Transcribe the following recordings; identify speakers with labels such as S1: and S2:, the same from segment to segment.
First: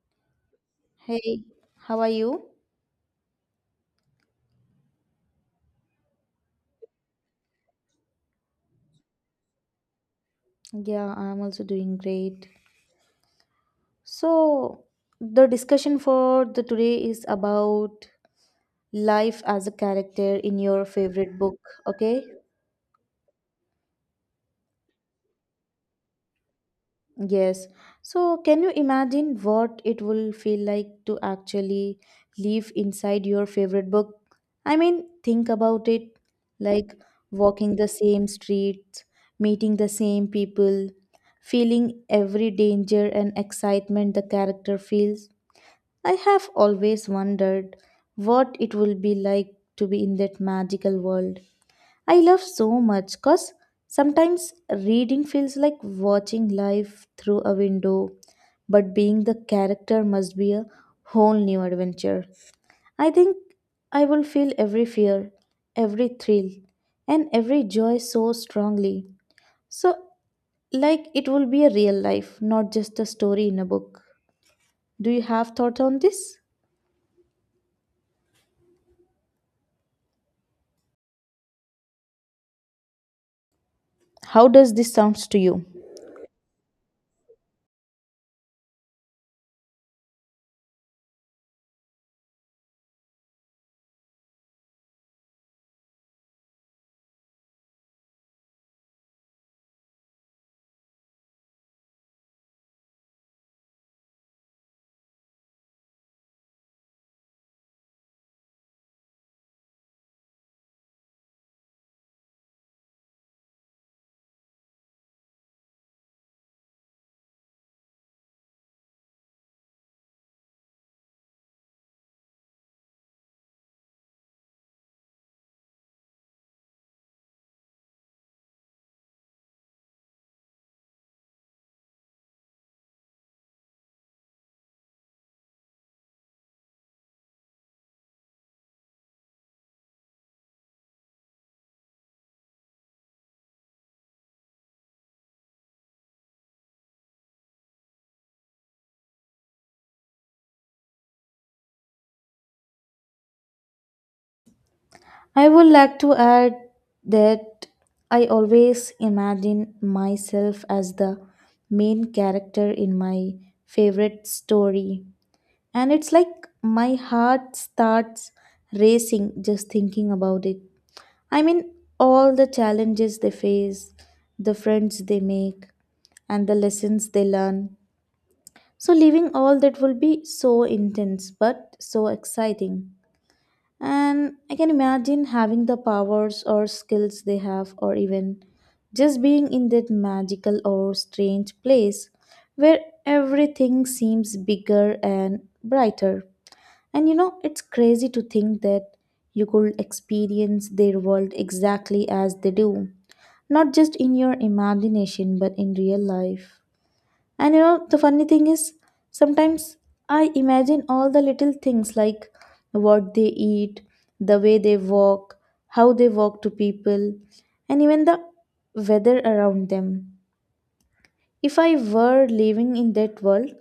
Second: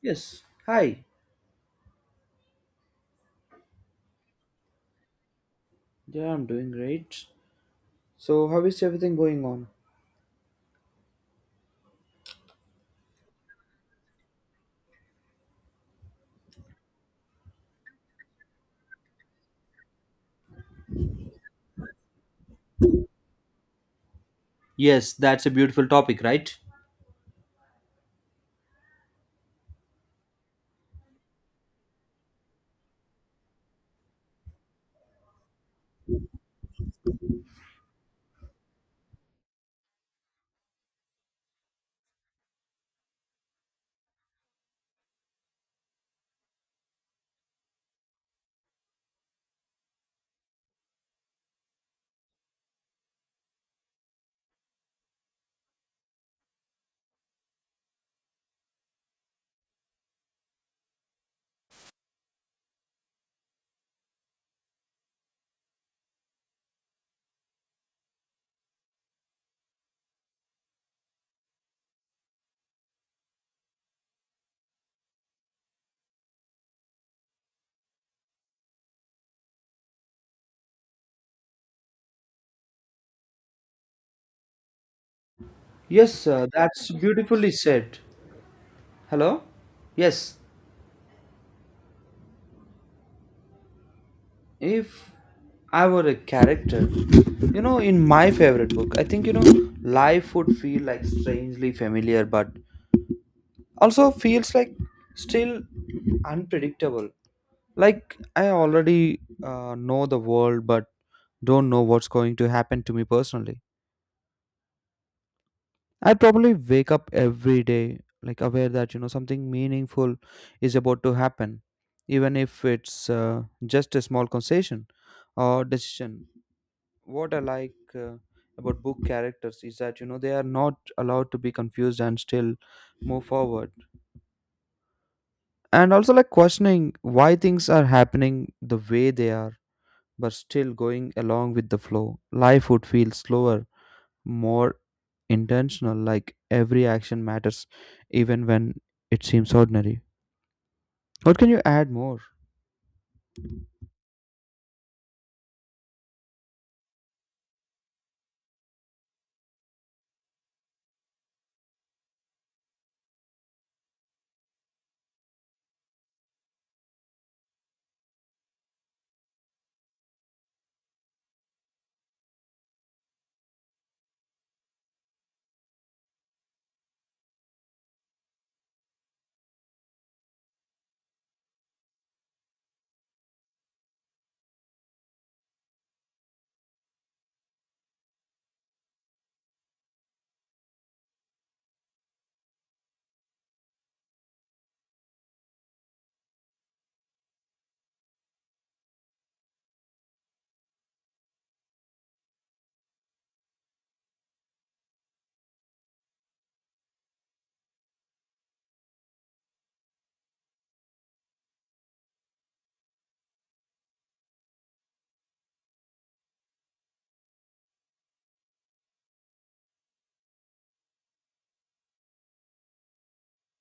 S1: Yes. Hi.
S2: Hey, how are you?
S1: Yeah, I'm doing great. So, how is everything going on?
S2: Yeah, I'm also doing great. So, the discussion for the today is about life as a character in your favorite book, okay?
S1: Yes, that's a beautiful topic, right?
S2: Yes. So, can you imagine what it will feel like to actually live inside your favorite book? I mean, think about it like walking the same streets, meeting the same people, feeling every danger and excitement the character feels. I have always wondered what it will be like to be in that magical world. I love so much because sometimes reading feels like watching life through a window, but being the character must be a whole new adventure. I think I will feel every fear, every thrill, and every joy so strongly. So, like it will be a real life, not just a story in a book. Do you have thoughts on this? How does this sounds to you?
S1: Yes, sir, that's beautifully said. Hello? Yes. If I were a character, you know, in my favorite book, I think, you know, life would feel like strangely familiar, but also feels like still unpredictable. Like, I already know the world, but don't know what's going to happen to me personally. I probably wake up every day like aware that you know something meaningful is about to happen, even if it's just a small concession or decision. What I like about book characters is that you know they are not allowed to be confused and still move forward, and also like questioning why things are happening the way they are, but still going along with the flow. Life would feel slower, more intentional, like every action matters, even when it seems ordinary. What can you add more?
S2: I would like to add that I always imagine myself as the main character in my favorite story, and it's like my heart starts racing just thinking about it. I mean, all the challenges they face, the friends they make, and the lessons they learn. So, living all that will be so intense but so exciting. And I can imagine having the powers or skills they have, or even just being in that magical or strange place where everything seems bigger and brighter. And you know, it's crazy to think that you could experience their world exactly as they do, not just in your imagination, but in real life. And you know, the funny thing is, sometimes I imagine all the little things like what they eat, the way they walk, how they walk to people, and even the weather around them. If I were living in that world,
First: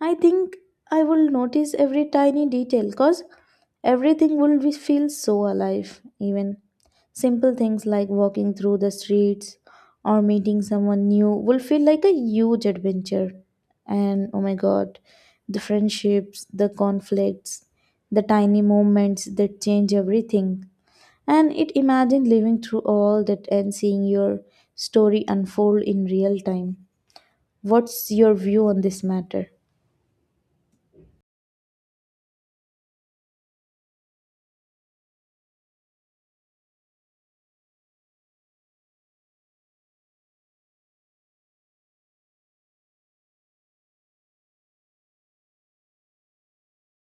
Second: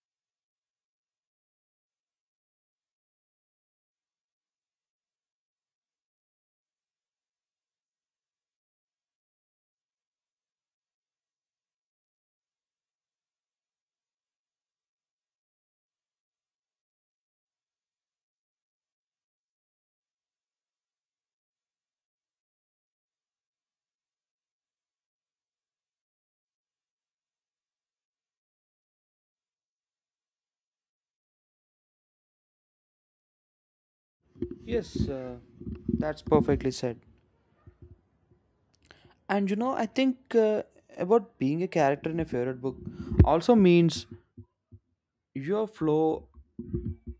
S2: I think I will notice every tiny detail cause everything will be, feel so alive. Even simple things like walking through the streets or meeting someone new will feel like a huge adventure. And oh my god, the friendships, the conflicts, the tiny moments that change everything. And it imagine living through all that and seeing your story unfold in real time. What's your view on this matter?
S1: Yes, that's perfectly said. And you know, I think about being a character in a favorite book also means your flow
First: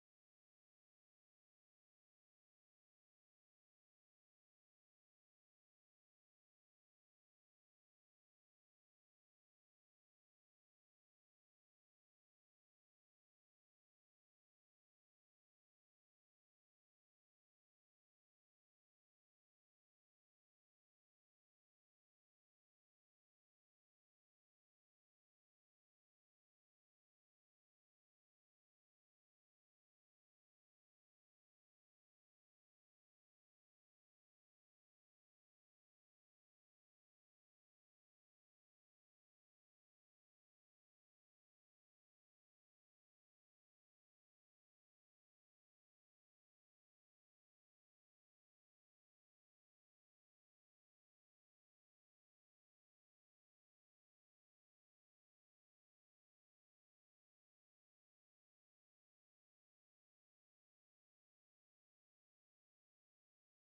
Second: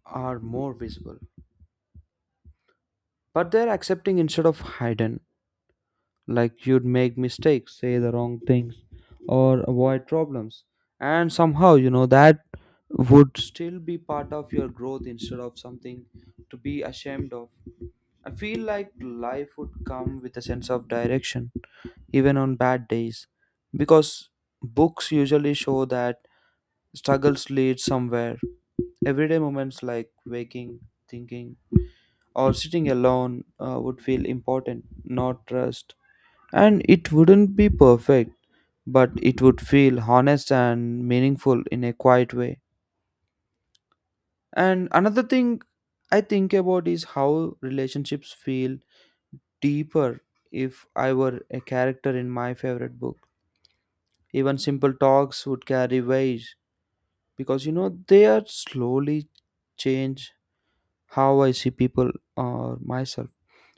S1: are more visible, but they're accepting instead of hidden. Like you'd make mistakes, say the wrong things or avoid problems, and somehow you know that would still be part of your growth instead of something to be ashamed of. I feel like life would come with a sense of direction even on bad days because books usually show that struggles lead somewhere. Everyday moments like waking, thinking, or sitting alone would feel important, not rushed, and it wouldn't be perfect, but it would feel honest and meaningful in a quiet way. And another thing I think about is how relationships feel deeper if I were a character in my favorite book. Even simple talks would carry weight because you know they are slowly change how I see people or myself.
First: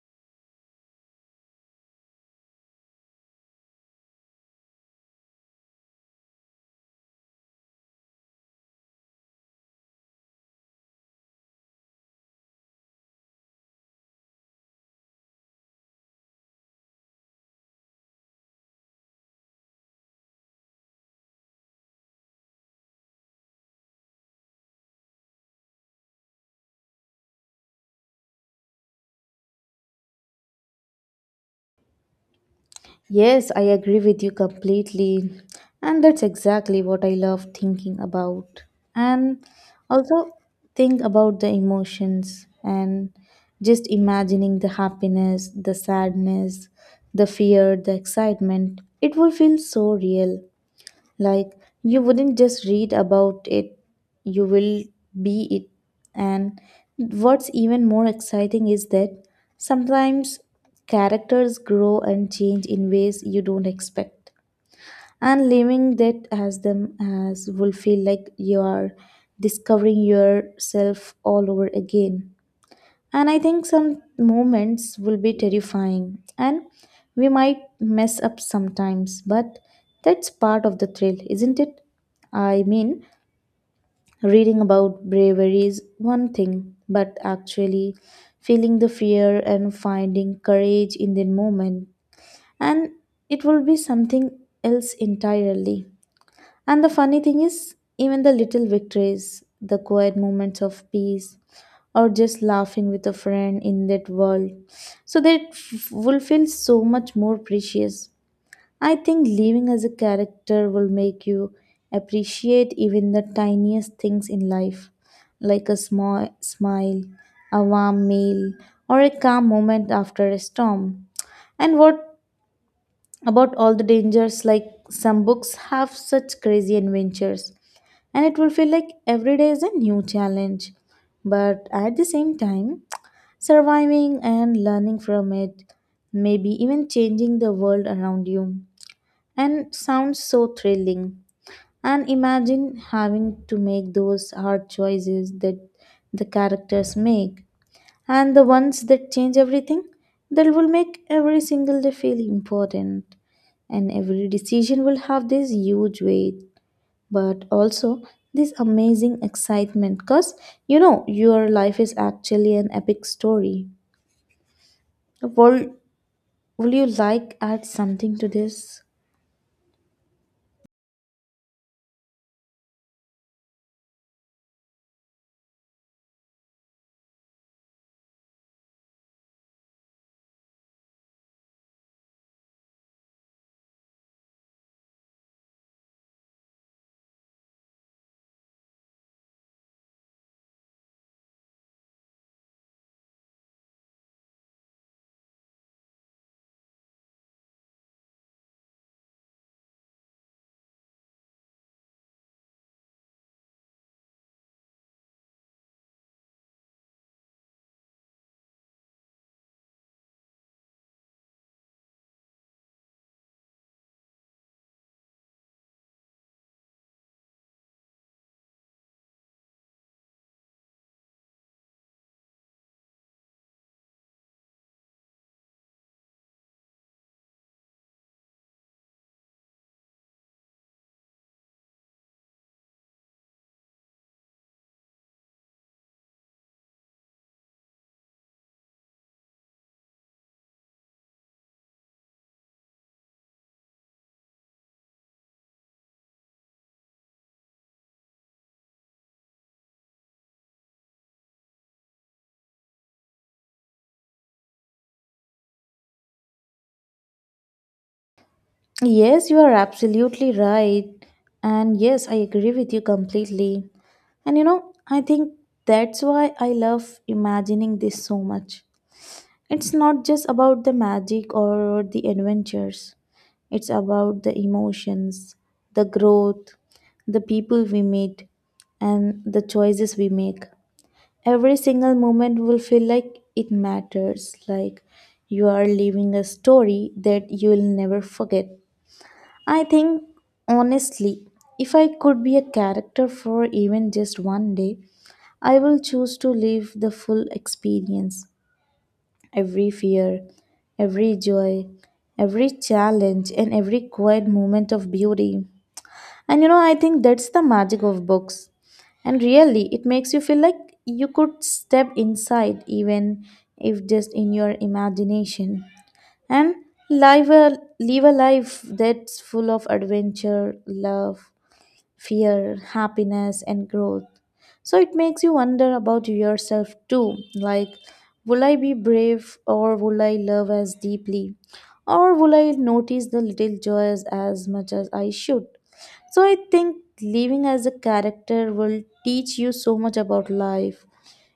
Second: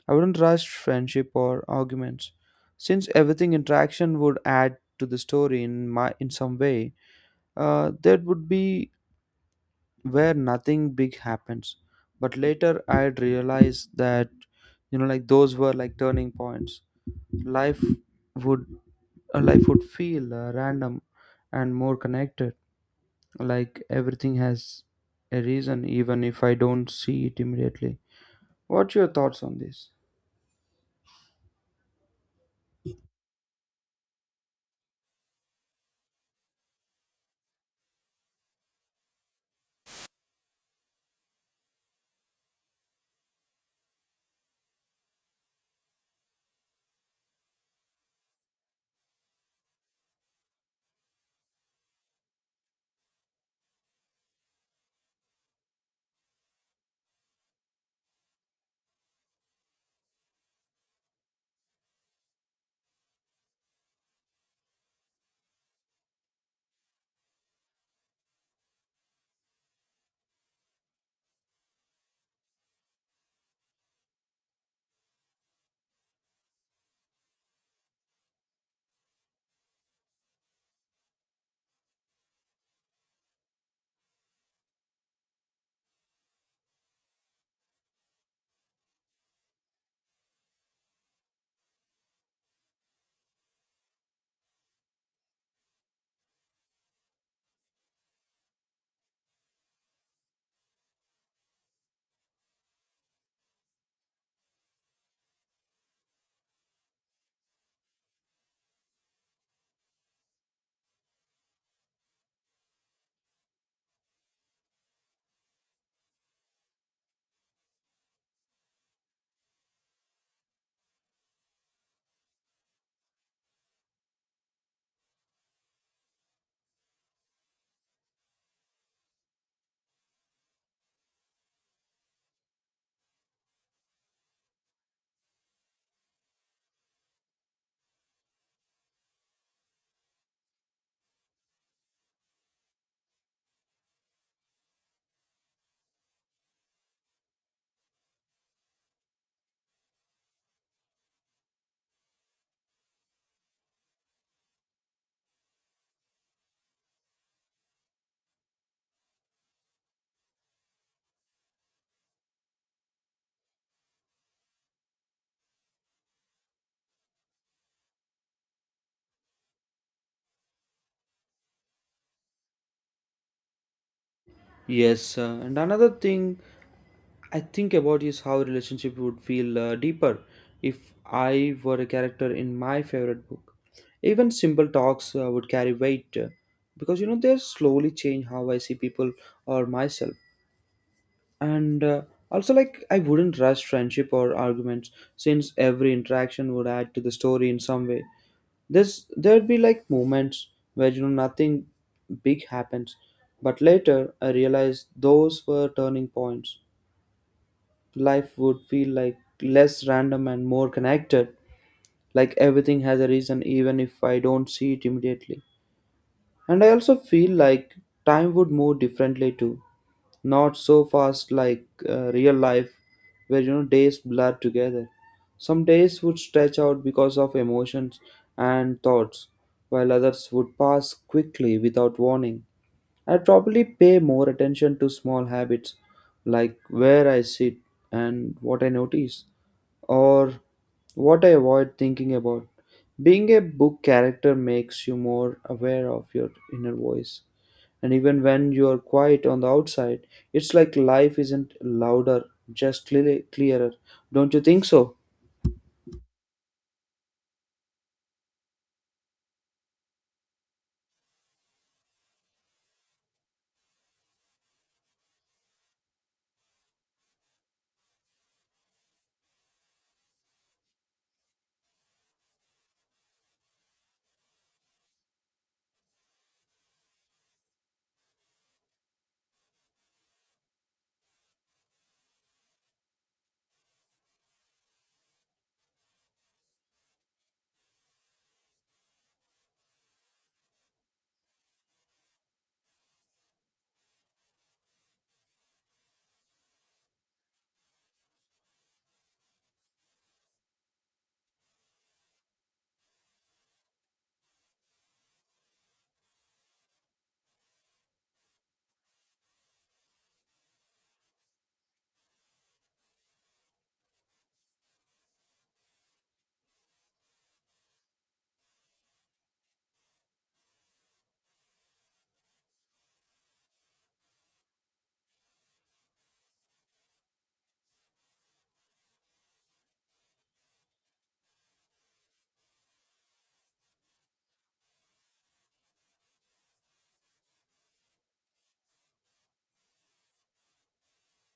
S1: I wouldn't rush friendship or arguments since everything interaction would add to the story in some way. That would be where nothing big happens. But later I'd realize that you know like those were like turning points. Life would life would feel random and more connected. Like everything has a reason even if I don't see it immediately. What's your thoughts on this?
S2: Yes, I agree with you completely. And that's exactly what I love thinking about. And also think about the emotions and just imagining the happiness, the sadness, the fear, the excitement. It will feel so real. Like, you wouldn't just read about it, you will be it. And what's even more exciting is that sometimes characters grow and change in ways you don't expect. And living that as them as will feel like you are discovering yourself all over again. And I think some moments will be terrifying and we might mess up sometimes, but that's part of the thrill, isn't it? I mean, reading about bravery is one thing, but actually feeling the fear and finding courage in the moment, and it will be something else entirely. And the funny thing is, even the little victories, the quiet moments of peace, or just laughing with a friend in that world. So that will feel so much more precious. I think living as a character will make you appreciate even the tiniest things in life, like a small smile, a warm meal, or a calm moment after a storm. And what about all the dangers? Like some books have such crazy adventures, and it will feel like every day is a new challenge. But at the same time, surviving and learning from it, maybe even changing the world around you. And sounds so thrilling. And imagine having to make those hard choices that the characters make, and the ones that change everything, that will make every single day feel important. And every decision will have this huge weight, but also this amazing excitement because you know your life is actually an epic story a world. Would you like add something to this?
S1: Yes, and another thing I think about is how relationship would feel deeper if I were a character in my favorite book. Even simple talks would carry weight because you know they slowly change how I see people or myself. And also, like, I wouldn't rush friendship or arguments since every interaction would add to the story in some way. There'd be like moments where you know nothing big happens, but later I realized those were turning points. Life would feel like less random and more connected, like everything has a reason even if I don't see it immediately. And I also feel like time would move differently too, not so fast like real life where you know days blur together. Some days would stretch out because of emotions and thoughts, while others would pass quickly without warning. I'd probably pay more attention to small habits, like where I sit and what I notice, or what I avoid thinking about. Being a book character makes you more aware of your inner voice. And even when you're quiet on the outside, it's like life isn't louder, just clearer. Don't you think so?
S2: Yes, you are absolutely right. And yes, I agree with you completely. And you know, I think that's why I love imagining this so much. It's not just about the magic or the adventures. It's about the emotions, the growth, the people we meet, and the choices we make. Every single moment will feel like it matters, like you are living a story that you will never forget. I think honestly, if I could be a character for even just one day, I will choose to live the full experience, every fear, every joy, every challenge, and every quiet moment of beauty. And you know, I think that's the magic of books. And really, it makes you feel like you could step inside, even if just in your imagination, and live a life that's full of adventure, love, fear, happiness, and growth. So it makes you wonder about yourself too. Like, will I be brave or will I love as deeply? Or will I notice the little joys as much as I should? So I think living as a character will teach you so much about life,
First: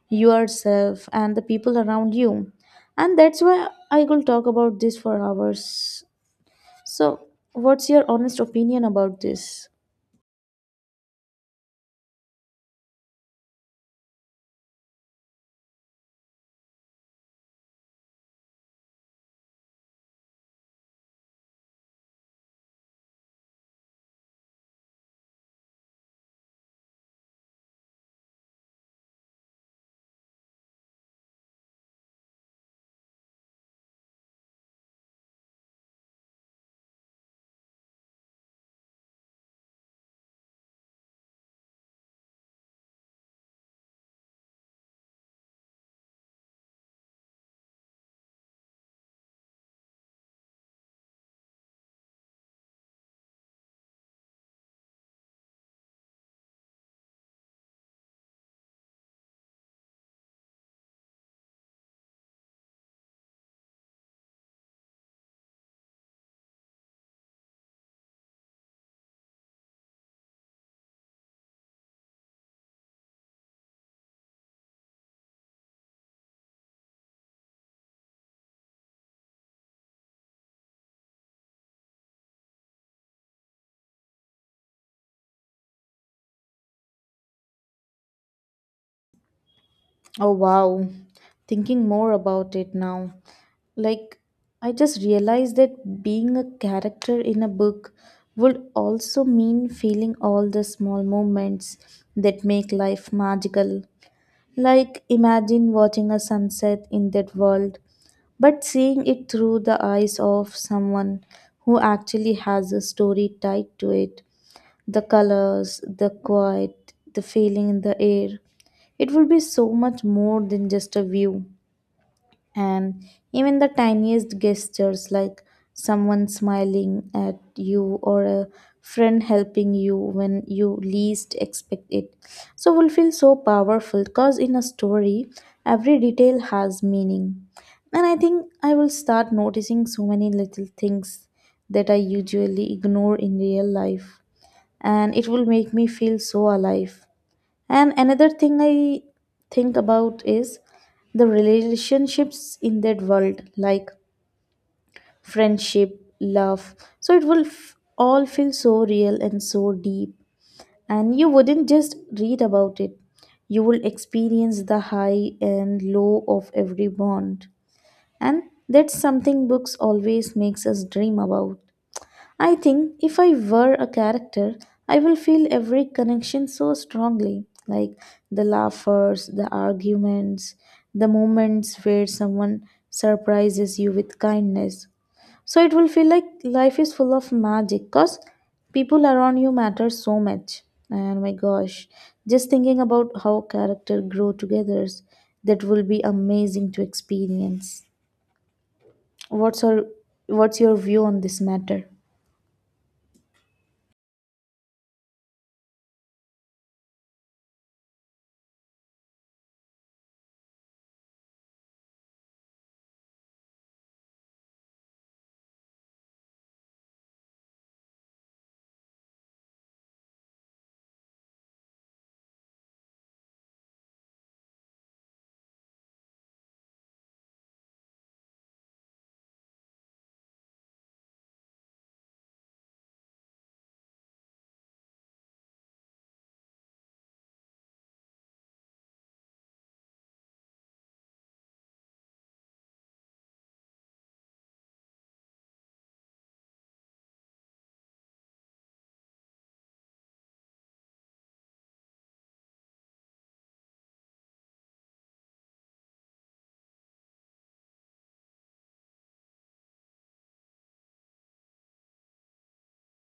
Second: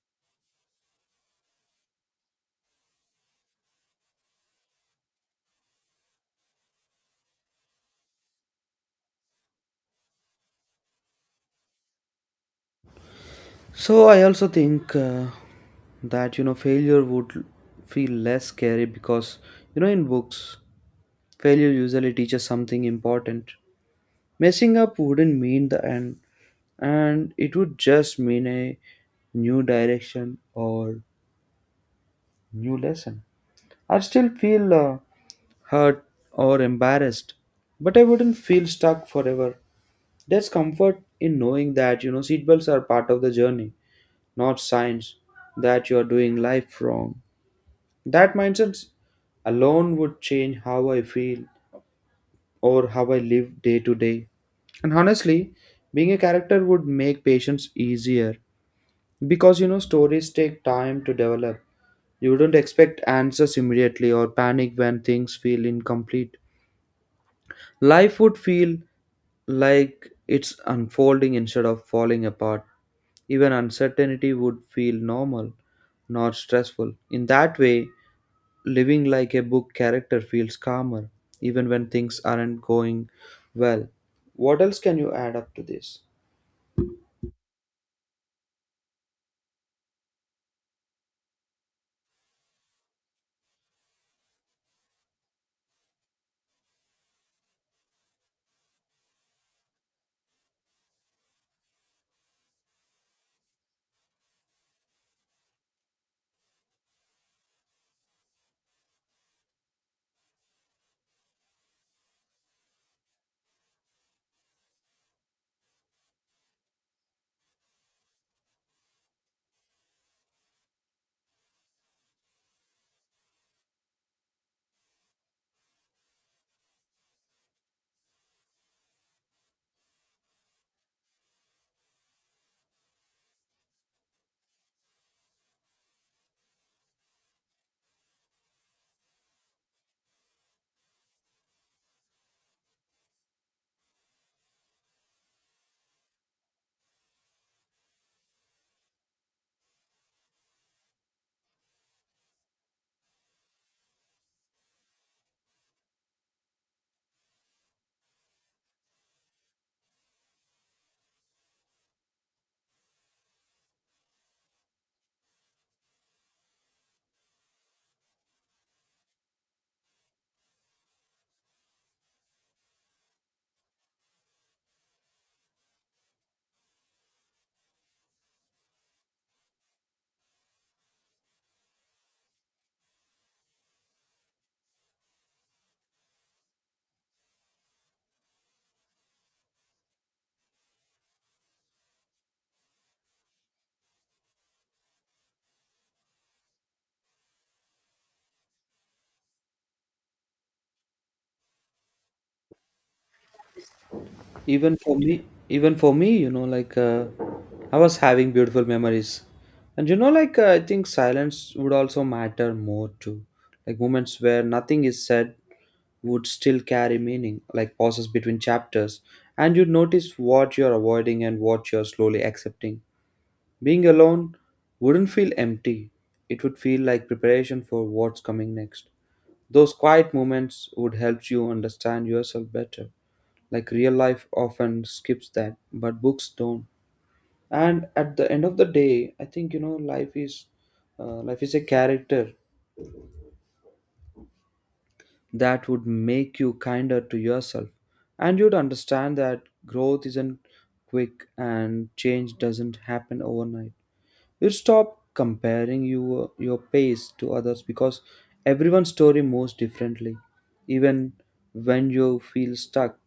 S2: yourself, and the people around you. And that's why I will talk about this for hours. So, what's your honest opinion about this?
S1: So I also think that you know failure would feel less scary because you know in books failure usually teaches something important. Messing up wouldn't mean the end, and it would just mean a new direction or new lesson. I'd still feel hurt or embarrassed, but I wouldn't feel stuck forever. There's comfort in knowing that you know seatbelts are part of the journey, not signs that you are doing life wrong. That mindset alone would change how I feel or how I live day to day. And honestly, being a character would make patience easier, because you know, stories take time to develop. You don't expect answers immediately or panic when things feel incomplete. Life would feel like it's unfolding instead of falling apart. Even uncertainty would feel normal, not stressful. In that way, living like a book character feels calmer, even when things aren't going well. What else can you add up to this?
S2: Oh, wow. Thinking more about it now. Like, I just realized that being a character in a book would also mean feeling all the small moments that make life magical. Like, imagine watching a sunset in that world, but seeing it through the eyes of someone who actually has a story tied to it. The colors, the quiet, the feeling in the air. It would be so much more than just a view. And even the tiniest gestures like someone smiling at you or a friend helping you when you least expect it. So will feel so powerful because in a story, every detail has meaning. And I think I will start noticing so many little things that I usually ignore in real life. And it will make me feel so alive. And another thing I think about is the relationships in that world, like friendship, love. So it will all feel so real and so deep. And you wouldn't just read about it, you will experience the high and low of every bond. And that's something books always makes us dream about. I think if I were a character, I will feel every connection so strongly, like the laughers, the arguments, the moments where someone surprises you with kindness. So it will feel like life is full of magic because people around you matter so much. And my gosh, just thinking about how character grow together, that will be amazing to experience. What's your, what's your view on this matter?
S1: even for me even for me, you know, like I was having beautiful memories. And you know, like I think silence would also matter more too, like moments where nothing is said would still carry meaning, like pauses between chapters. And you'd notice what you're avoiding and what you're slowly accepting. Being alone wouldn't feel empty, it would feel like preparation for what's coming next. Those quiet moments would help you understand yourself better, like real life often skips that but books don't. And at the end of the day, I think you know life is a character that would make you kinder to yourself, and you'd understand that growth isn't quick and change doesn't happen overnight. You stop comparing your pace to others because everyone's story moves differently. Even when you feel stuck,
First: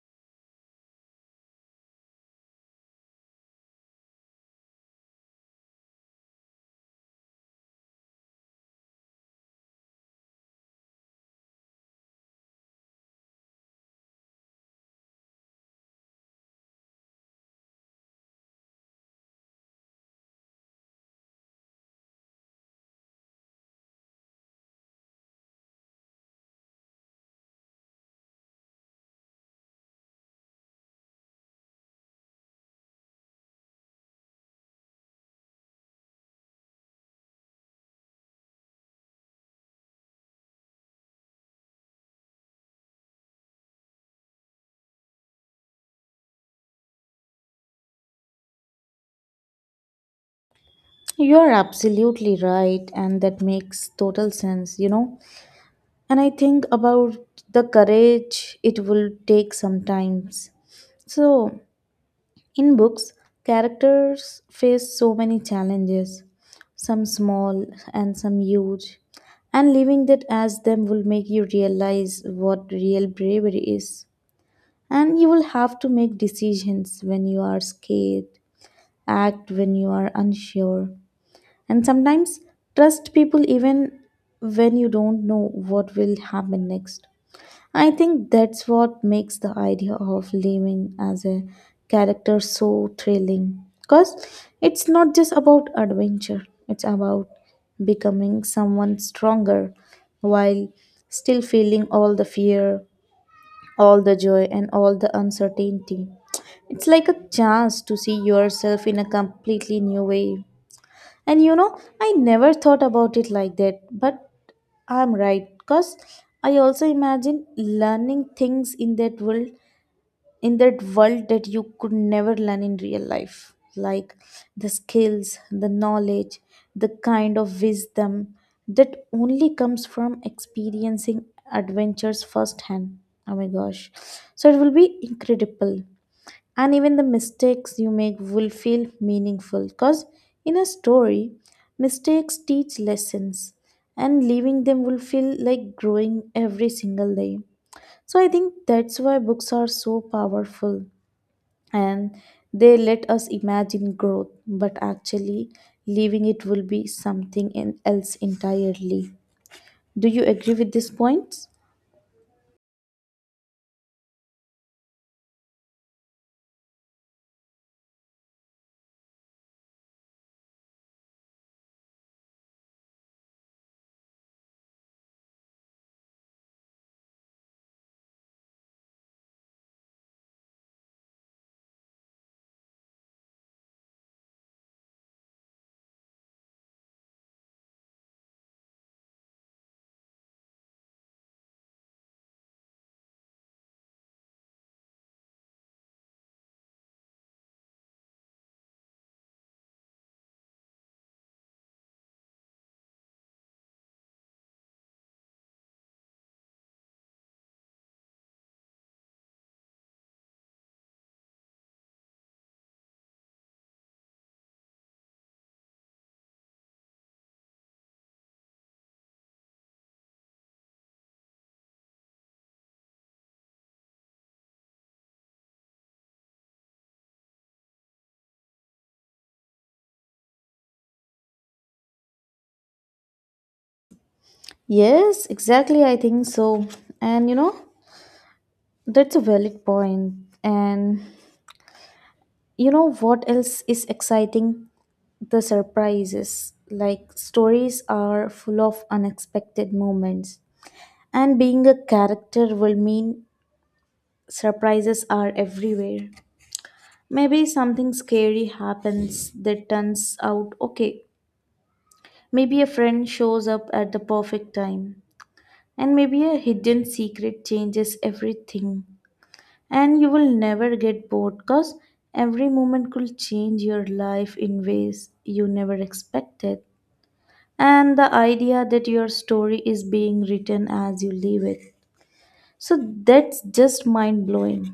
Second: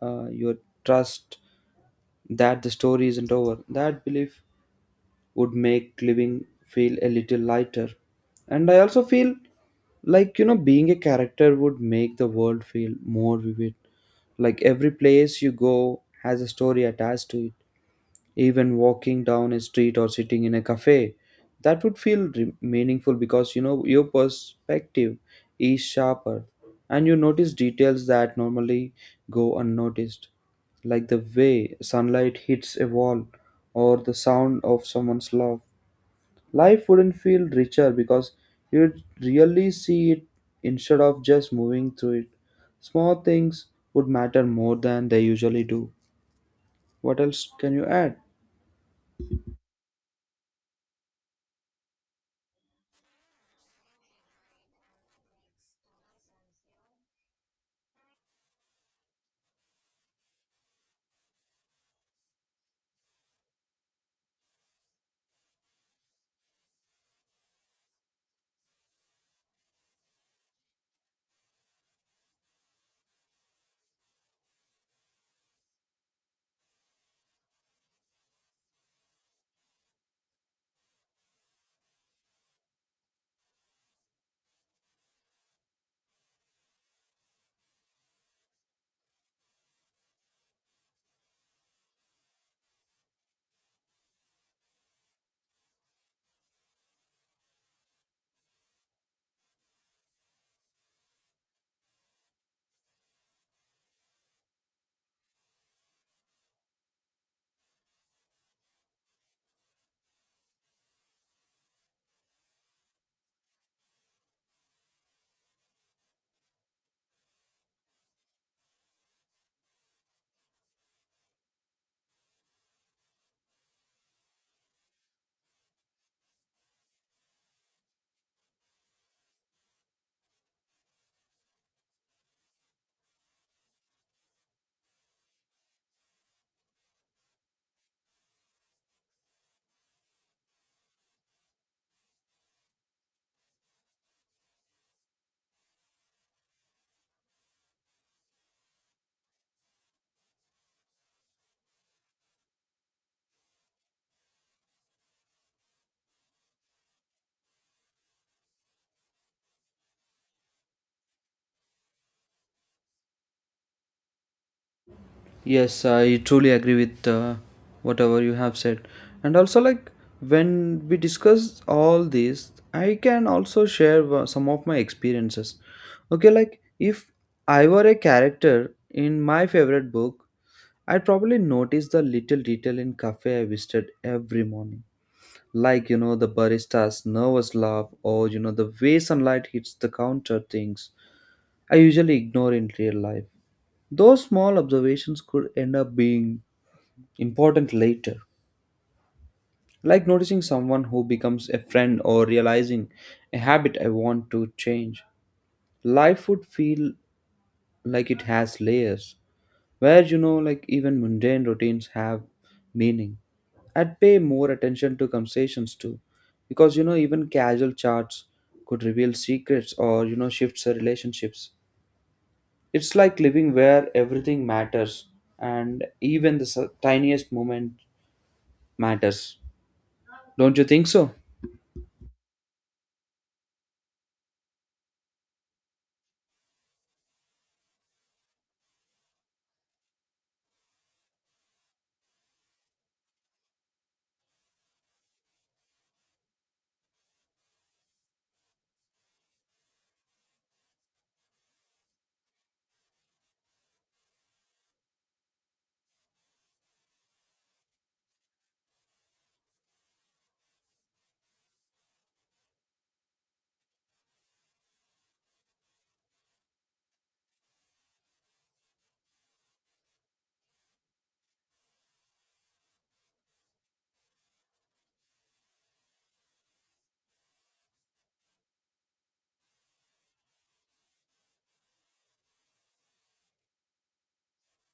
S1: your trust that the story isn't over. That belief would make living feel a little lighter. And I also feel like, you know, being a character would make the world feel more vivid. Like every place you go has a story attached to it. Even walking down a street or sitting in a cafe, that would feel meaningful because you know your perspective is sharper, and you notice details that normally go unnoticed, like the way sunlight hits a wall or the sound of someone's laugh. Life wouldn't feel richer because you'd really see it instead of just moving through it. Small things would matter more than they usually do. What else can you add?
S2: You're absolutely right, and that makes total sense, you know. And I think about the courage it will take sometimes. So, in books, characters face so many challenges, some small and some huge. And living that as them will make you realize what real bravery is. And you will have to make decisions when you are scared, act when you are unsure, and sometimes trust people even when you don't know what will happen next. I think that's what makes the idea of living as a character so thrilling. Because it's not just about adventure, it's about becoming someone stronger while still feeling all the fear, all the joy, and all the uncertainty. It's like a chance to see yourself in a completely new way. And you know, I never thought about it like that, but I'm right because I also imagine learning things in that world that you could never learn in real life, like the skills, the knowledge, the kind of wisdom that only comes from experiencing adventures firsthand. Oh my gosh, so it will be incredible. And even the mistakes you make will feel meaningful because in a story, mistakes teach lessons, and leaving them will feel like growing every single day. So I think that's why books are so powerful, and they let us imagine growth, but actually leaving it will be something else entirely. Do you agree with these points?
S1: Yes, I truly agree with whatever you have said. And also, like, when we discuss all this, I can also share some of my experiences. Okay, like, if I were a character in my favorite book, I'd probably notice the little detail in cafe I visited every morning. Like, you know, the barista's nervous laugh, or, you know, the way sunlight hits the counter, things I usually ignore in real life. Those small observations could end up being important later, like noticing someone who becomes a friend or realizing a habit I want to change. Life would feel like it has layers, where you know, like, even mundane routines have meaning. I'd pay more attention to conversations too, because you know, even casual chats could reveal secrets or you know, shifts the relationships. It's like living where everything matters and even the tiniest moment matters. Don't you think so?
S2: Yes, exactly, I think so. And you know, that's a valid point. And you know what else is exciting? The surprises. Like, stories are full of unexpected moments. And being a character will mean surprises are everywhere. Maybe something scary happens that turns out okay. Maybe a friend shows up at the perfect time. And maybe a hidden secret changes everything. And you will never get bored because every moment could change your life in ways you never expected. And the idea that your story is being written as you live it. So that's just mind blowing.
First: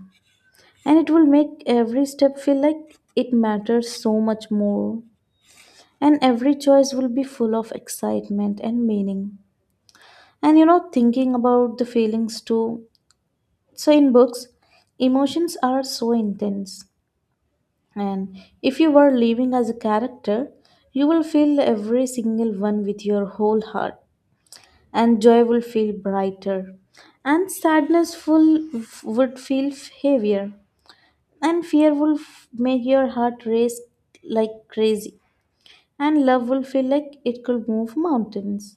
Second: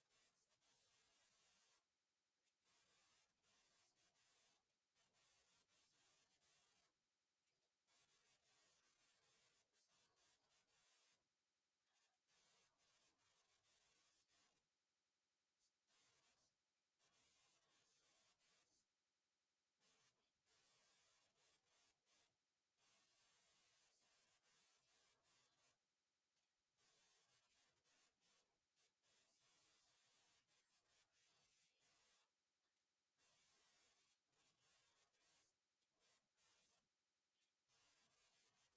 S2: And it will make every step feel like it matters so much more. And every choice will be full of excitement and meaning. And you know, thinking about the feelings too. So in books, emotions are so intense. And if you were living as a character, you will feel every single one with your whole heart, and joy will feel brighter, and sadness full would feel heavier, and make your heart race like crazy, and love will feel like it could move mountains.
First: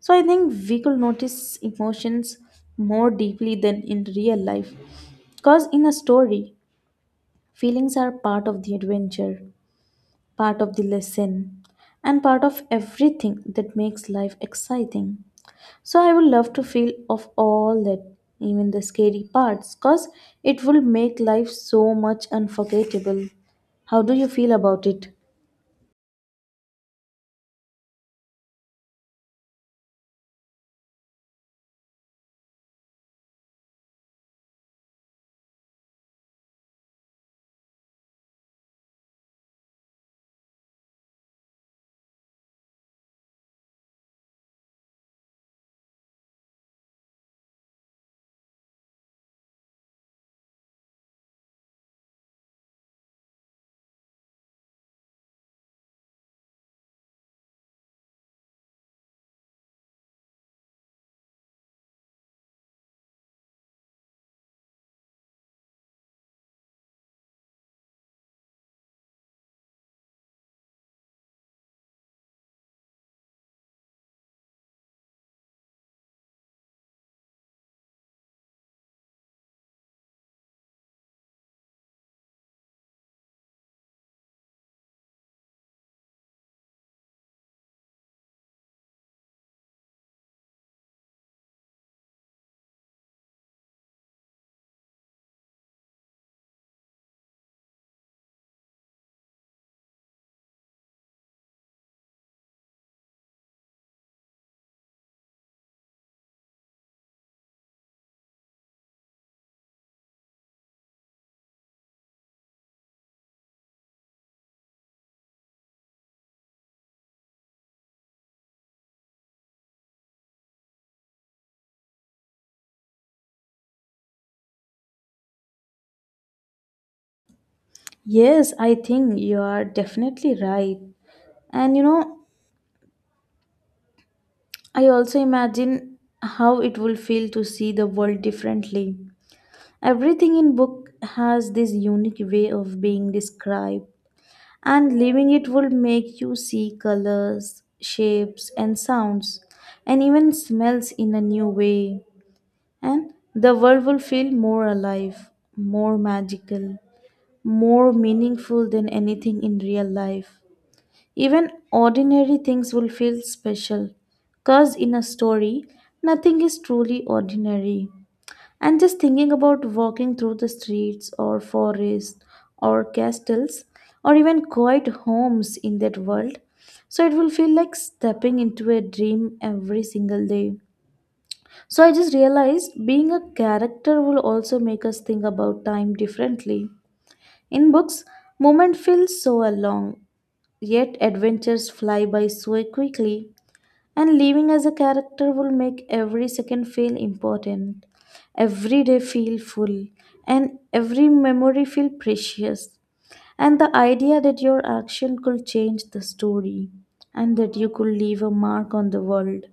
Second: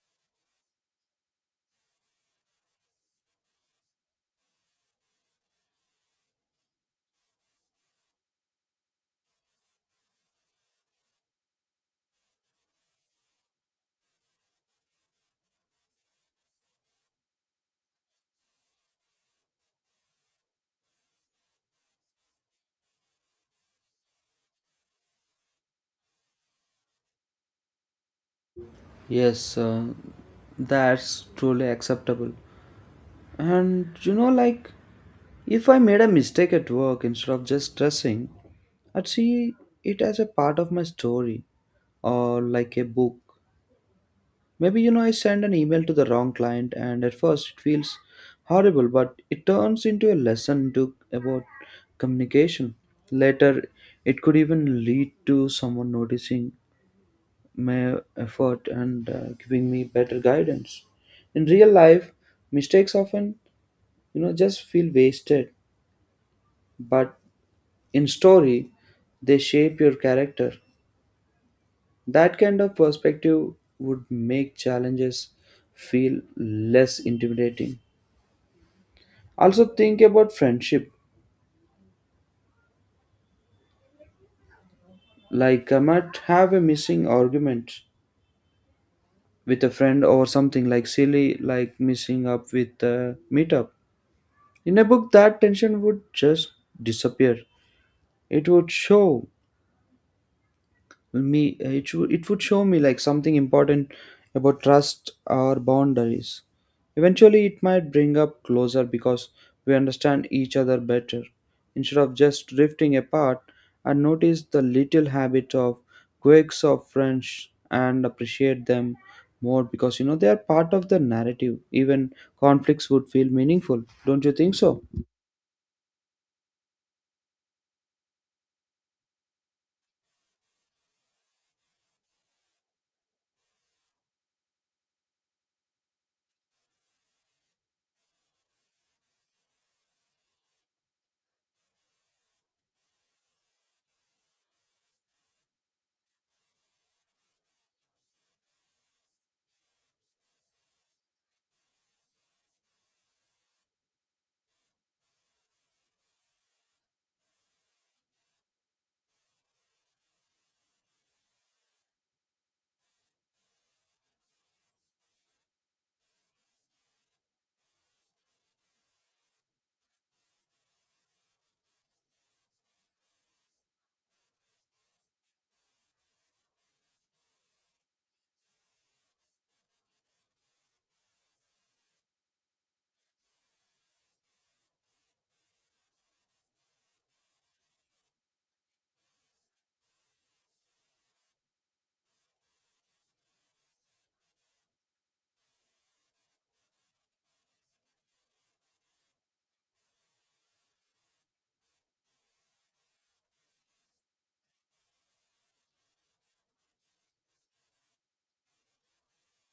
S2: So I think we could notice emotions more deeply than in real life, because in a story, feelings are part of the adventure, part of the lesson, and part of everything that makes life exciting. So I would love to feel of all that, even the scary parts, cause it will make life so much unforgettable. How do you feel about it?
S1: Yes, that's truly acceptable. And you know, like, if I made a mistake at work instead of just stressing, I'd see it as a part of my story or like a book. Maybe, you know, I send an email to the wrong client and at first it feels horrible, but it turns into a lesson to, about communication. Later, it could even lead to someone noticing my effort and giving me better guidance. In real life, mistakes often you know just feel wasted, but in story, they shape your character. That kind of perspective would make challenges feel less intimidating. Also think about friendship, like I might have a missing argument with a friend or something like silly, like missing up with a meetup. In a book, that tension would just disappear. It would show me it would show me like something important about trust or boundaries. Eventually it might bring up closer because we understand each other better instead of just drifting apart. And notice the little habit of quirks of french and appreciate them more because you know they are part of the narrative. Even conflicts would feel meaningful. Don't you think so?
S2: Yes, I think you are definitely right. And you know, I also imagine how it will feel to see the world differently. Everything in book has this unique way of being described, and leaving it will make you see colors, shapes, and sounds, and even smells in a new way. And the world will feel more alive, more magical, more meaningful than anything in real life. Even ordinary things will feel special, because in a story, nothing is truly ordinary. And just thinking about walking through the streets or forests or castles or even quiet homes in that world. So it will feel like stepping into a dream every single day. So I just realized being a character will also make us think about time differently. In books, moment feels so long, yet adventures fly by so quickly. And living as a character will make every second feel important, every day feel full, and every memory feel precious. And the idea that your action could change the story and that you could leave a mark on the world.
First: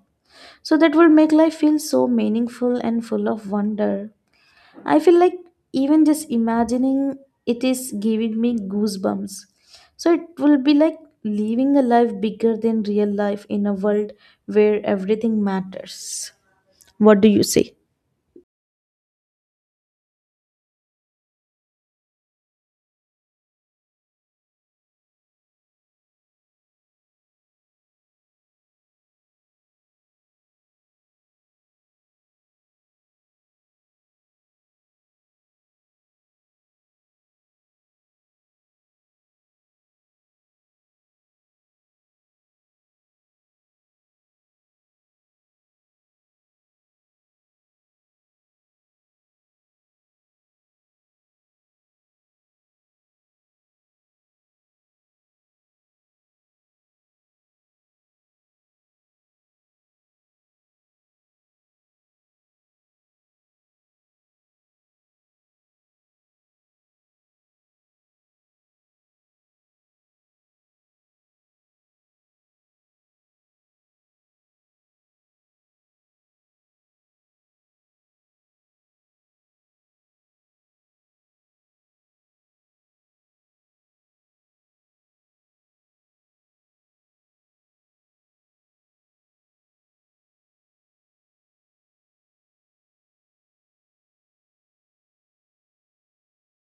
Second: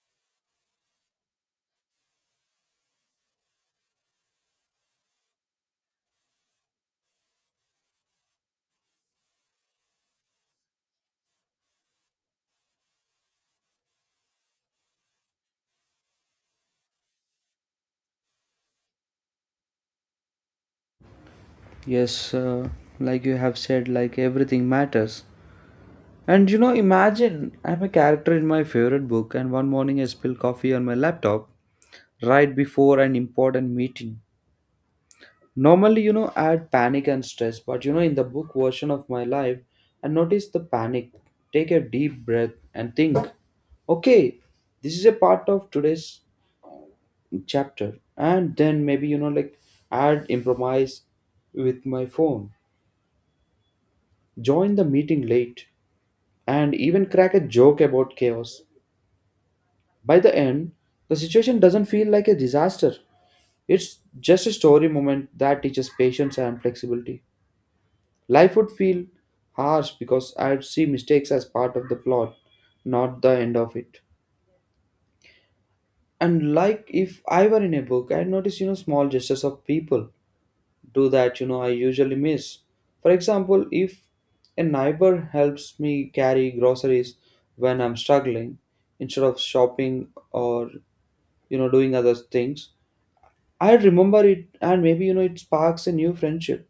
S2: So that will make life feel so meaningful and full of wonder. I feel like even just imagining it is giving me goosebumps. So it will be like living a life bigger than real life in a world where everything matters. What do you say?
S1: Yes, like you have said, like everything matters. And you know, imagine I'm a character in my favorite book, and one morning I spill coffee on my laptop right before an important meeting. Normally, you know, I'd panic and stress, but you know, in the book version of my life, I notice the panic, take a deep breath, and think, okay, this is a part of today's chapter. And then maybe, you know, like I'd improvise with my phone, join the meeting late, and even crack a joke about chaos. By the end, the situation doesn't feel like a disaster. It's just a story moment that teaches patience and flexibility. Life would feel harsh because I'd see mistakes as part of the plot, not the end of it. And like if I were in a book, I'd notice, you know, small gestures of people do that, you know, I usually miss. For example, if a neighbor helps me carry groceries when I'm struggling instead of shopping or, you know, doing other things, I remember it, and maybe you know it sparks a new friendship.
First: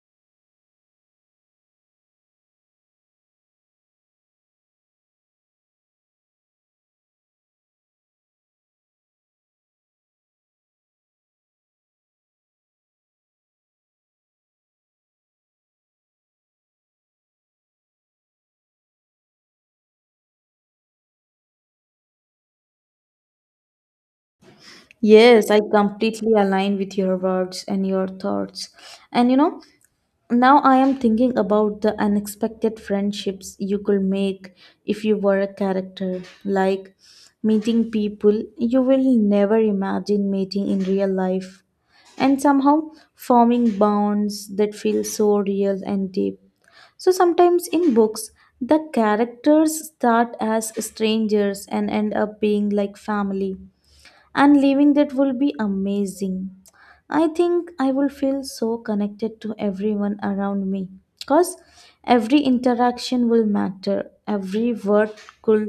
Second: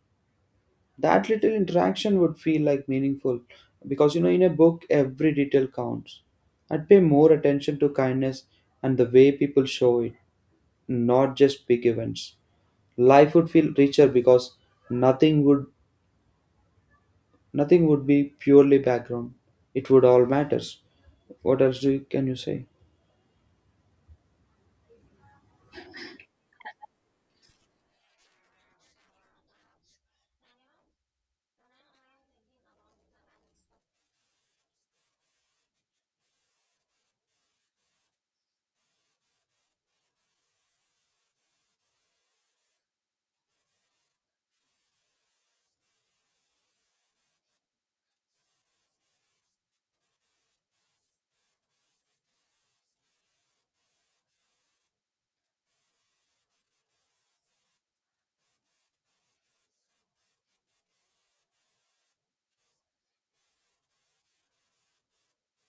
S1: That little interaction would feel like meaningful because you know in a book every detail counts. I'd pay more attention to kindness and the way people show it, not just big events. Life would feel richer because nothing would nothing would be purely background. It would all matters. What else do you, can you say?
S2: Yes, I completely align with your words and your thoughts. And you know, now I am thinking about the unexpected friendships you could make if you were a character, like meeting people you will never imagine meeting in real life, and somehow forming bonds that feel so real and deep. So sometimes in books, the characters start as strangers and end up being like family, and living that will be amazing. I think I will feel so connected to everyone around me, because every interaction will matter, every word could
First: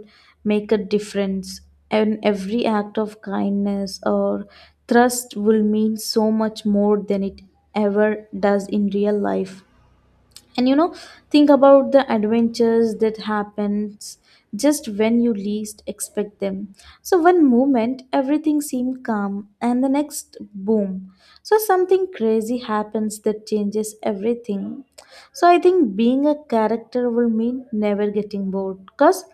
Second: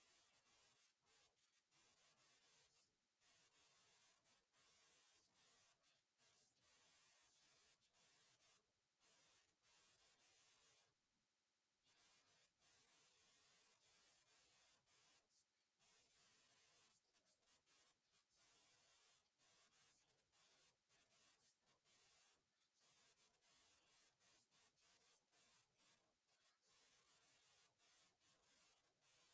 S2: make a difference, and every act of kindness or trust will mean so much more than it ever does in real life. And you know, think about the adventures that happens just when you least expect them. So one moment everything seemed calm and the next boom, so something crazy happens that changes everything. So I think being a character will mean never getting bored, because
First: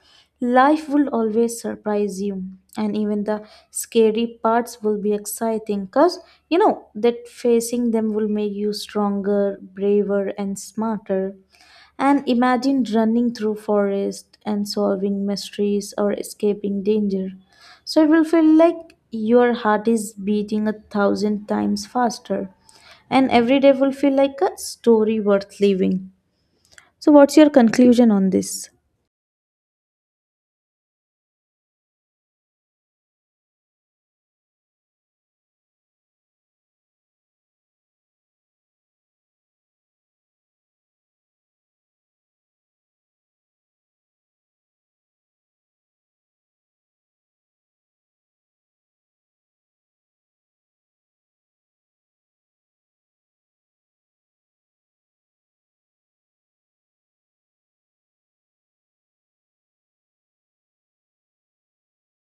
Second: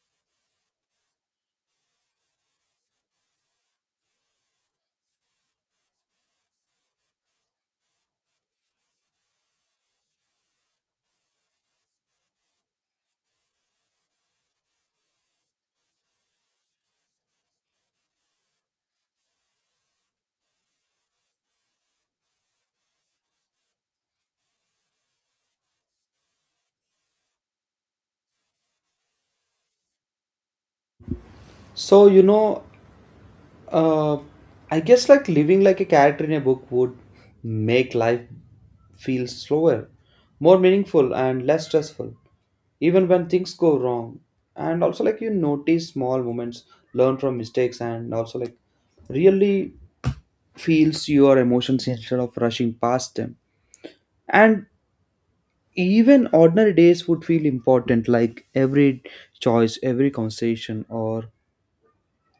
S2: life will always surprise you, and even the scary parts will be exciting because you know that facing them will make you stronger, braver and smarter. And imagine running through forest and solving mysteries or escaping danger. So it will feel like your heart is beating a thousand times faster and every day will feel like a story worth living. So, what's your conclusion on this?
S1: So you know, Uh, I guess like living like a character in a book would make life feel slower, more meaningful, and less stressful, even when things go wrong. And also, like, you notice small moments, learn from mistakes, and also like really feels your emotions instead of rushing past them. And even ordinary days would feel important, like every choice, every conversation, or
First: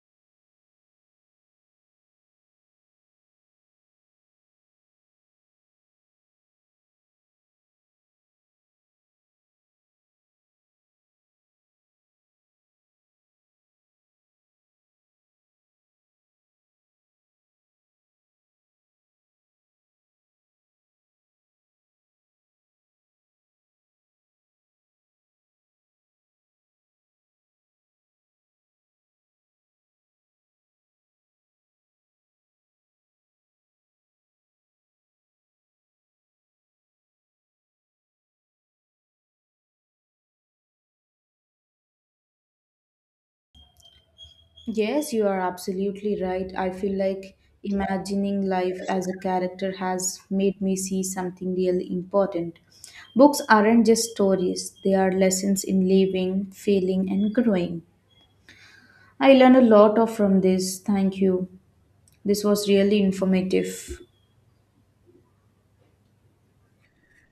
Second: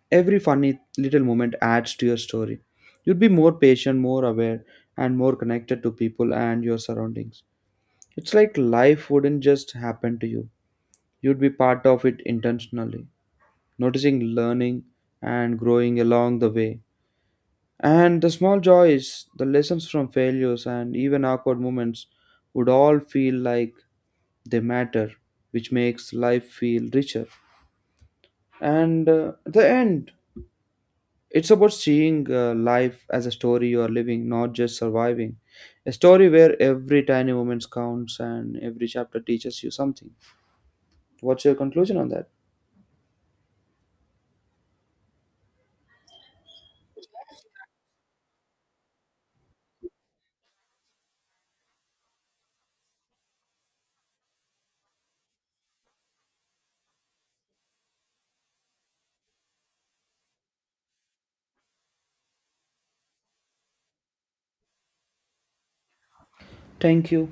S1: every funny little moment adds to your story. You'd be more patient, more aware, and more connected to people and your surroundings. It's like life wouldn't just happen to you, you'd be part of it intentionally, noticing, learning, and growing along the way. And the small joys, the lessons from failures, and even awkward moments would all feel like they matter, which makes life feel richer. And at the end, it's about seeing life as a story you are living, not just surviving. A story where every tiny moment counts and every chapter teaches you something. What's your conclusion on that?
S2: Yes, you are absolutely right. I feel like imagining life as a character has made me see something really important. Books aren't just stories, they are lessons in living, feeling, and growing. I learned a lot of from this. Thank you. This was really informative.
S1: Thank you.